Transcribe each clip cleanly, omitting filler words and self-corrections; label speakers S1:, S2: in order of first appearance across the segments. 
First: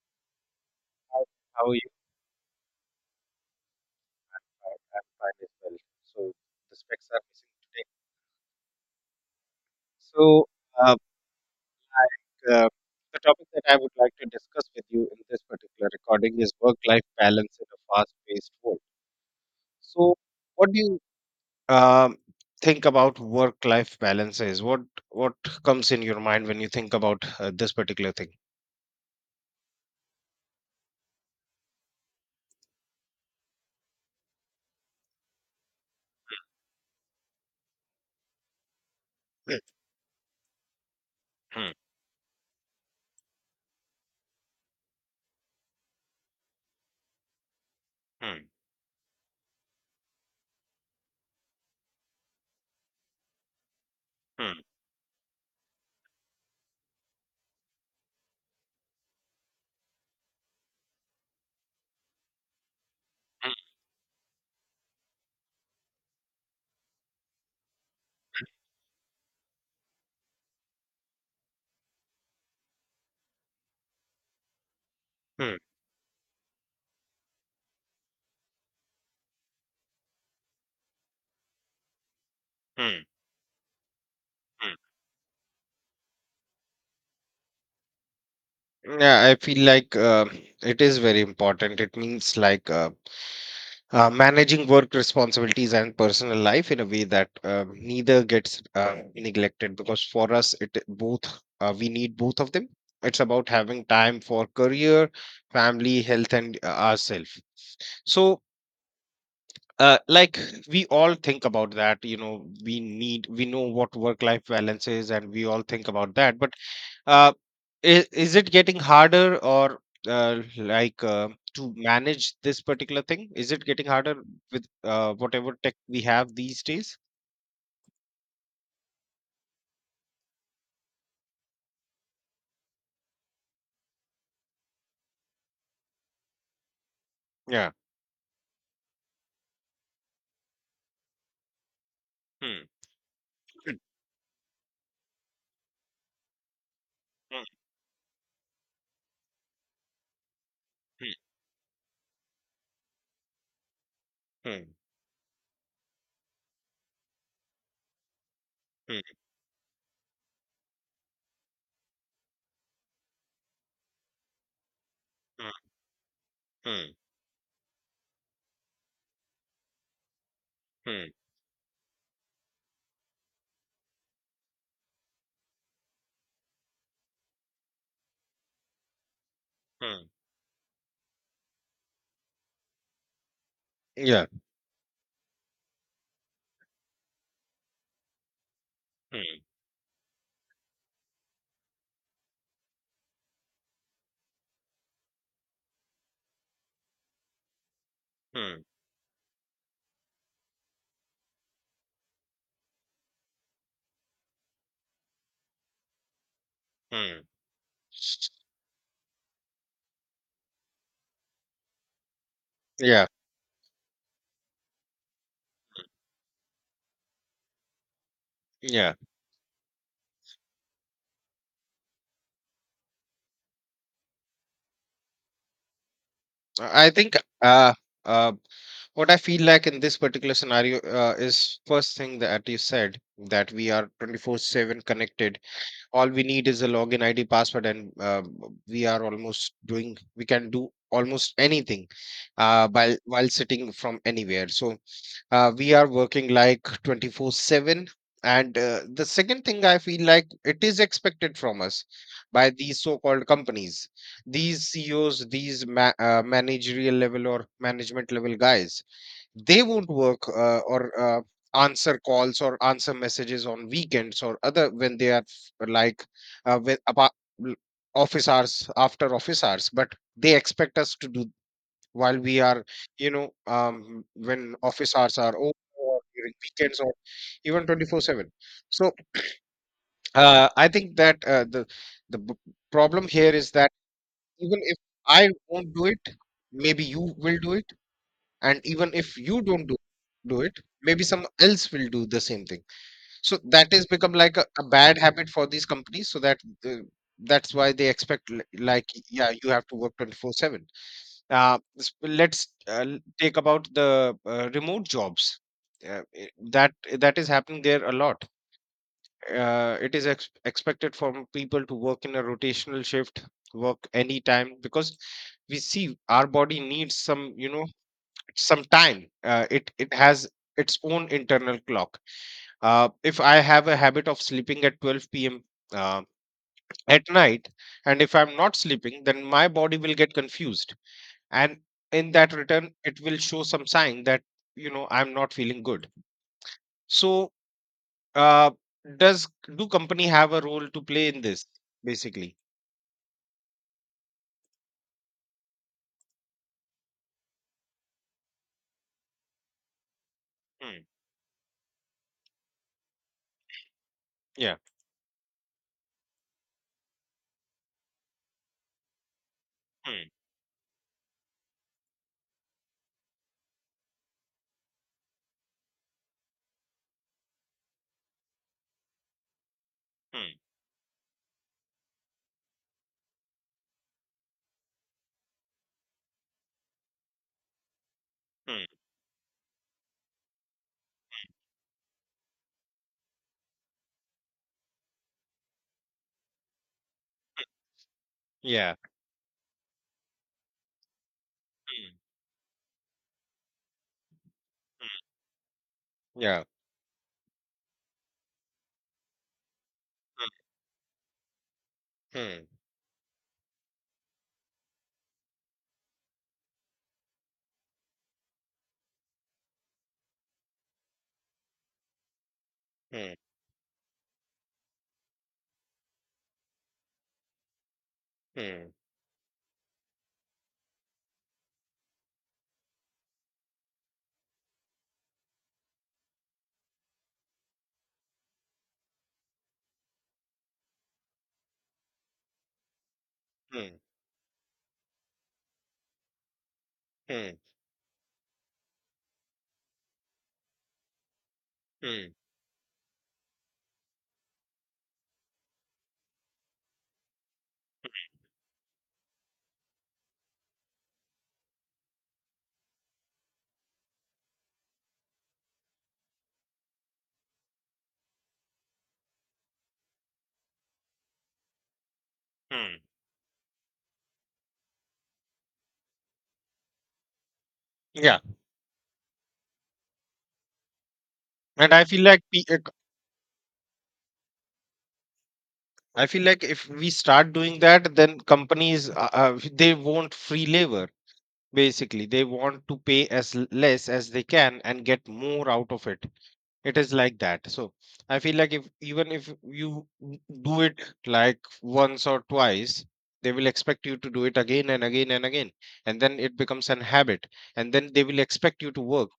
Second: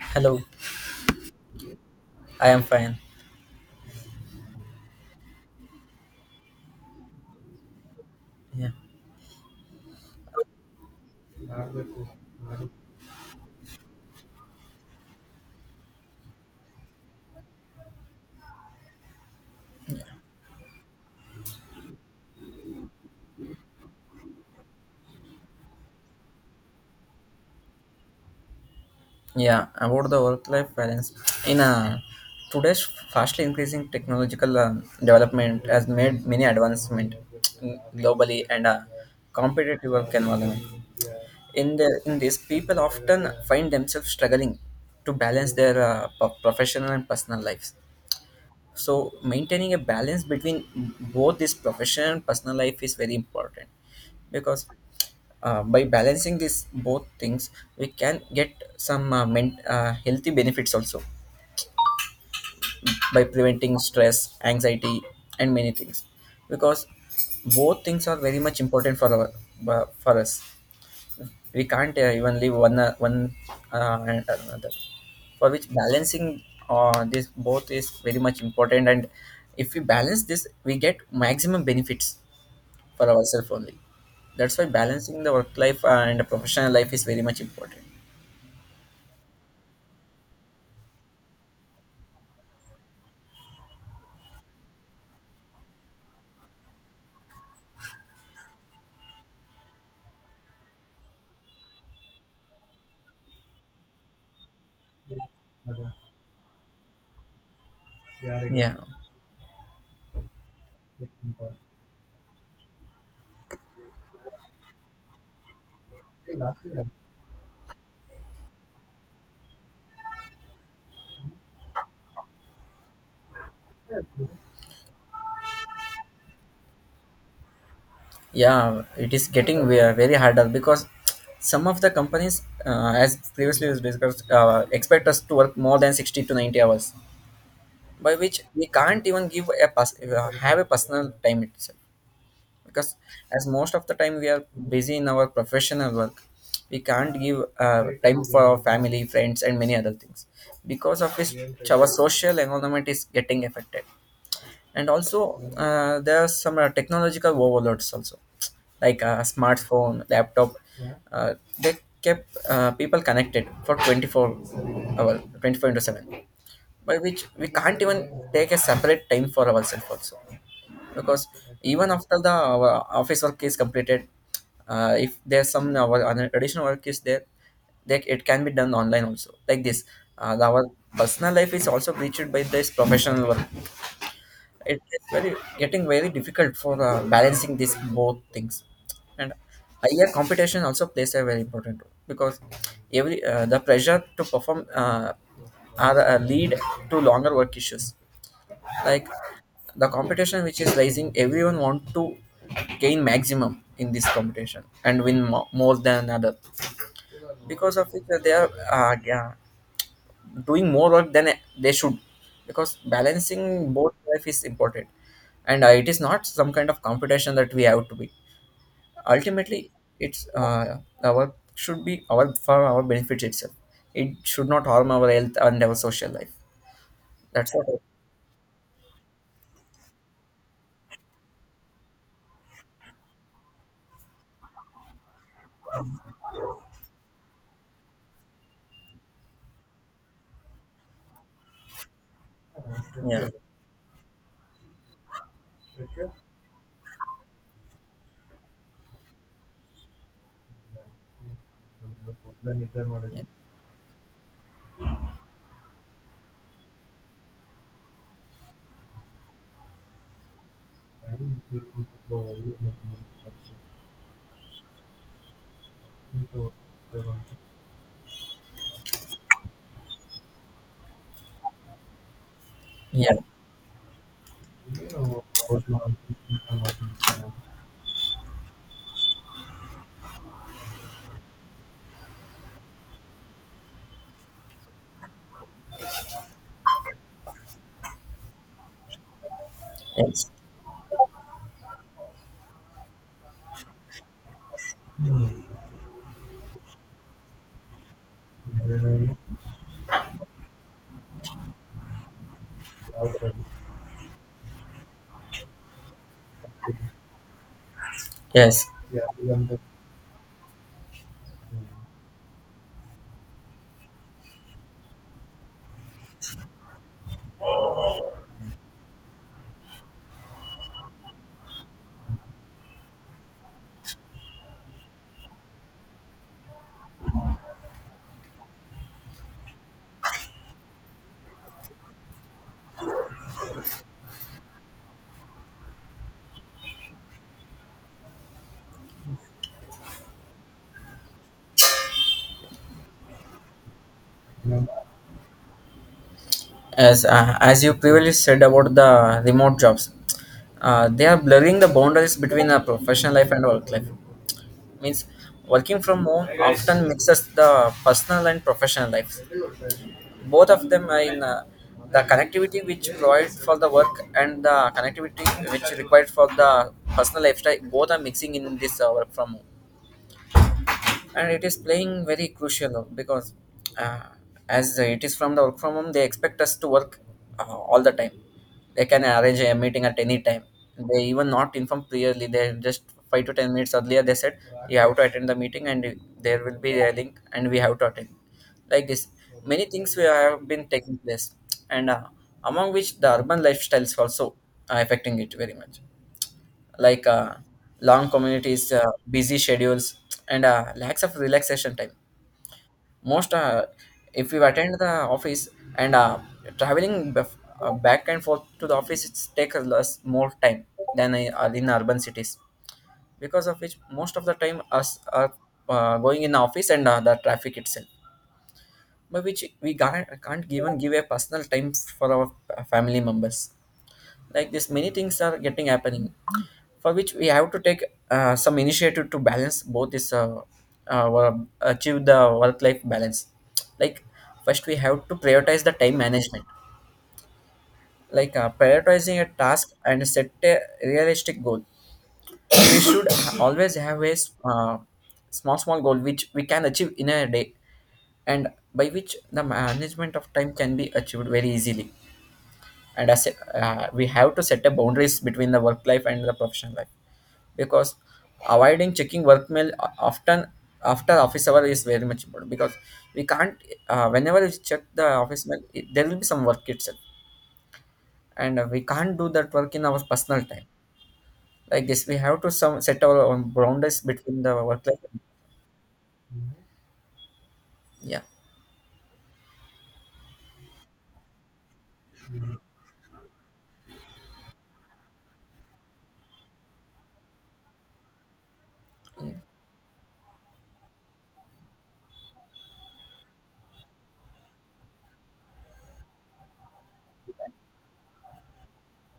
S1: Hello,
S2: Hi, how are you?
S1: I am fine.
S2: Fine, I'm fine as well. So the specs are missing today.
S1: Yeah,
S2: So uh, I, uh, the topic that I would like to discuss with you in this particular recording is work-life balance in a fast-paced world. So what do you um, think about work-life balance is? What comes in your mind when you think about this particular thing?
S1: yeah. About the work-life balance in today's fastly increasing technological development has made many advancement globally and a
S2: Hmm.
S1: competitive work environment.
S2: Hmm.
S1: In this, people often find themselves struggling to balance their professional and personal lives.
S2: Hmm.
S1: So maintaining a balance between both this professional and personal life is very important because by balancing these both things we can get some healthy benefits also by
S2: Hmm.
S1: preventing stress anxiety and many things, because both things are very much important for our for us. We can't even leave one one and another, for
S2: Hmm.
S1: which balancing this both is very much important. And if we balance this we get maximum benefits
S2: Hmm.
S1: for ourselves only. That's why
S2: Hmm.
S1: balancing the work life and the professional life is very much important.
S2: Yeah, I feel like it is very important. It means like managing work responsibilities and personal life in a way that neither gets neglected, because for us it both we need both of them. It's about having time for career, family, health, and ourselves. So
S1: yeah
S2: like, we all think about that, we know what work life balance is, and we all think about that, but uh, is it getting harder, or uh, like uh, to manage this particular thing? Is it getting harder with whatever tech we have these days?
S1: yeah it is getting very harder because some of the companies, as previously was discussed, expect us to work more than 60 to 90 hours,
S2: Yeah.
S1: by which we can't even give a have a personal time itself.
S2: Hmm.
S1: Because as most of the time we are busy in our professional work, we can't give
S2: Hmm.
S1: time for our family, friends and many other things, because
S2: Hmm.
S1: of which our social environment is getting affected.
S2: Hmm.
S1: And also there are some technological overloads also,
S2: Hmm.
S1: like a smartphone, laptop. uh, they kept people connected for 24 hours,
S2: Hmm.
S1: 24 into 7,
S2: Hmm.
S1: by which we can't even take a separate time for ourselves also.
S2: Hmm.
S1: Because even after the our office work is completed, if there's some our an additional work is there, like it can be done online also, like this
S2: Hmm.
S1: our personal life is also breached by this professional work.
S2: Yeah.
S1: It's very getting very difficult for balancing these both things. And
S2: Hmm.
S1: higher competition also plays a very important role, because every the pressure to perform, are lead to longer work issues.
S2: Hmm.
S1: Like the competition which is rising, everyone want to gain maximum in this competition and win more than other,
S2: Hmm.
S1: because of which they are, yeah, doing more work than they should. Because
S2: Yeah.
S1: balancing both life is important, and it is not some kind of competition that we have to be.
S2: Yeah.
S1: Ultimately it's, our should be our for our benefits itself. It should not harm our health and our social life.
S2: I think,
S1: That's what I,
S2: uh, uh, what I feel like in this particular scenario is, first thing that you said, that we are 24/7 connected. All we need is a login id password, and uh, we are almost doing we can do almost anything while
S1: yeah
S2: sitting from anywhere, so we are working like 24/7. And the second thing I feel like, it is expected from us by these so called companies, these CEOs, these managerial level or management level guys. They won't work or answer calls or answer messages on weekends, or other, when they are like with l- office hours, after office hours, but they expect us to do while we are
S1: yeah.
S2: when office hours are over, or during weekends, or even 24/7. So I think that the problem here is that even if I won't do it, maybe you will do it. And even if you don't do
S1: Yes,
S2: do it, maybe some else will do the same thing. So that has become like a bad habit for these companies, so that uh, that's why they expect like, yeah, you have to work 24/7. Let's take about the remote jobs. Uh, i- that that is happening there a lot.
S1: yes.
S2: It is expected from people to work in a rotational shift, work anytime, because we see our body needs some, some time. It has its own internal clock. If I have a habit of sleeping at 12 p.m., uh, at night, and if I'm not sleeping, then my body will get confused, and in that return it will show some sign that I'm not feeling good. So uh, does do company have a role to play in this, basically?
S1: As, as you previously said about the remote jobs,
S2: Hmm.
S1: they are blurring the boundaries between our professional life and work life.
S2: Yeah.
S1: Means working from home often mixes the personal and professional lives.
S2: Hmm.
S1: Both of them are in, the connectivity which provide for the work and the connectivity which required for the personal lifestyle, both are mixing in this work from home.
S2: Hmm.
S1: And it is playing very crucial because uh, as it is from the work from home, they expect us to work all the time.
S2: Hmm.
S1: They can arrange a meeting at any time. They even not inform clearly, they just 5 to 10 minutes earlier they said you have to attend the meeting and there will be a link and we have to attend.
S2: Yeah.
S1: Like this many things we have been taking place. And
S2: Hmm.
S1: among which the urban lifestyles also are affecting it very much.
S2: Hmm. Yeah.
S1: Like long communities, busy schedules,
S2: Hmm.
S1: and lacks of relaxation time.
S2: Hmm.
S1: Most, if you attend the office and traveling back and forth to the office, it's take less more time than in urban cities.
S2: Hmm.
S1: Because of which, most of the time us are going in the office and the traffic itself,
S2: Hmm.
S1: by which we can't even give a personal time for our family members. Like this many things are getting happening, for which we have to take some initiative to balance both this achieve the work life balance. Like first we have to prioritize the time management,
S2: Hmm.
S1: like prioritizing a task and set a realistic goal.
S2: Hmm.
S1: We should always have a small small goal which we can achieve in a day, and by which the management of time can be achieved very easily. And as we have to set a boundaries between the work life and the professional life, because avoiding checking work mail often after office hour is very much important. Because
S2: Hmm.
S1: we can't, whenever we check the office mail it, there will be some work itself,
S2: Yeah,
S1: and we can't do that work in our personal time.
S2: and I
S1: Like
S2: feel
S1: this we
S2: like
S1: have to some set our own boundaries between the work life.
S2: I feel like, if we start doing that, then
S1: Yeah.
S2: companies they want free labor. Basically, they want to pay as less as they can and get more out of it. It is like that, so I feel like, if even if you do it, like, once or twice, they will expect you to do it again and again and again. And then it becomes an habit, and then they will expect you to work,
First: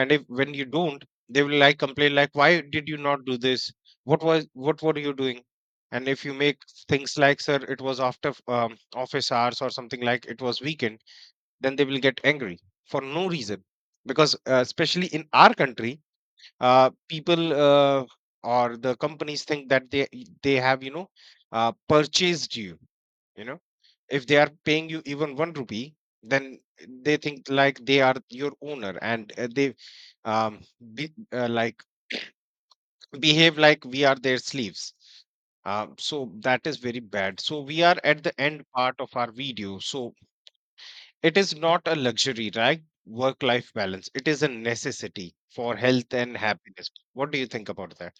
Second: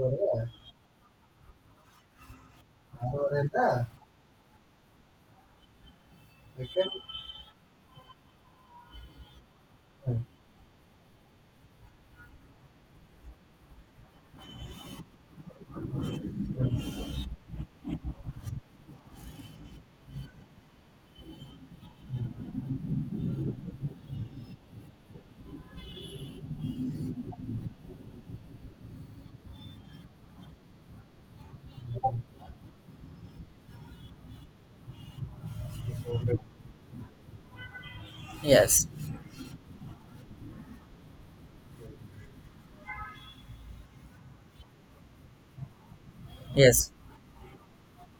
S2: and if, when you don't, they will like complain, like, why did you not do this? What were you doing? And if you make things like, sir, it was after office hours, or something, like, it was weekend, then they will get angry for no reason. Because especially in our country, people, or the companies, think that they have, purchased you. You know If they are paying you even one rupee, then they think like they are your owner. And they um, be, like behave like we are their slaves. So that is very bad. So we are at the end
S1: Yes,
S2: part of our video, so it is not a luxury, right? work life balance, it is a necessity for health and happiness.
S1: yes.
S2: What do you think about that?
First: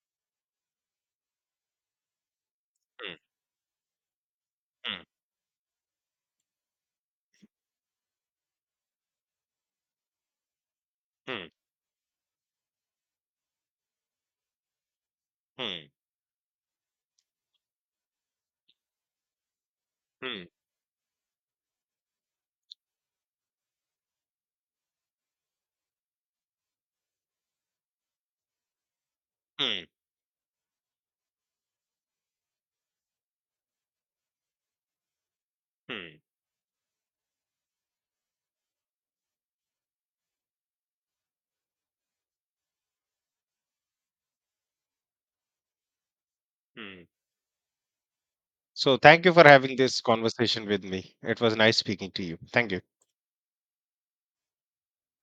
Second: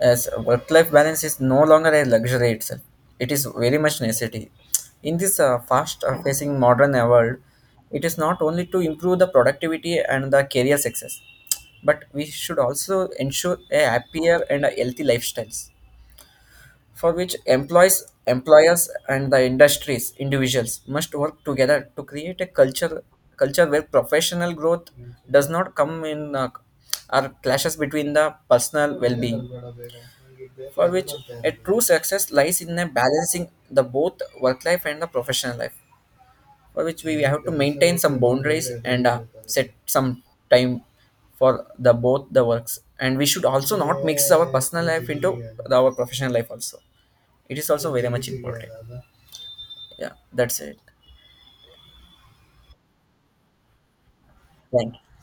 S1: As work-life balance is no longer a luxury itself, it is very much necessity
S2: Hmm.
S1: in this fast facing modern world. It is not only to improve the productivity and the career success,
S2: Hmm.
S1: but we should also ensure a happier and a healthy lifestyles,
S2: Hmm.
S1: for which employees, employers, and the industries,
S2: Hmm.
S1: individuals must work together to create a culture where professional growth does not come in or clashes between the personal well-being.
S2: Hmm.
S1: For which a true success lies in a balancing the both work life and the professional life.
S2: Hmm.
S1: For which we have to maintain some boundaries and set some time for the both the works. And we should also not mix our personal life into our professional life also.
S2: Mm.
S1: It is also very much important.
S2: So, thank you for having this
S1: Yeah, that's
S2: conversation
S1: it.
S2: with me. It was nice speaking to you. Thank you.
S1: Thank you.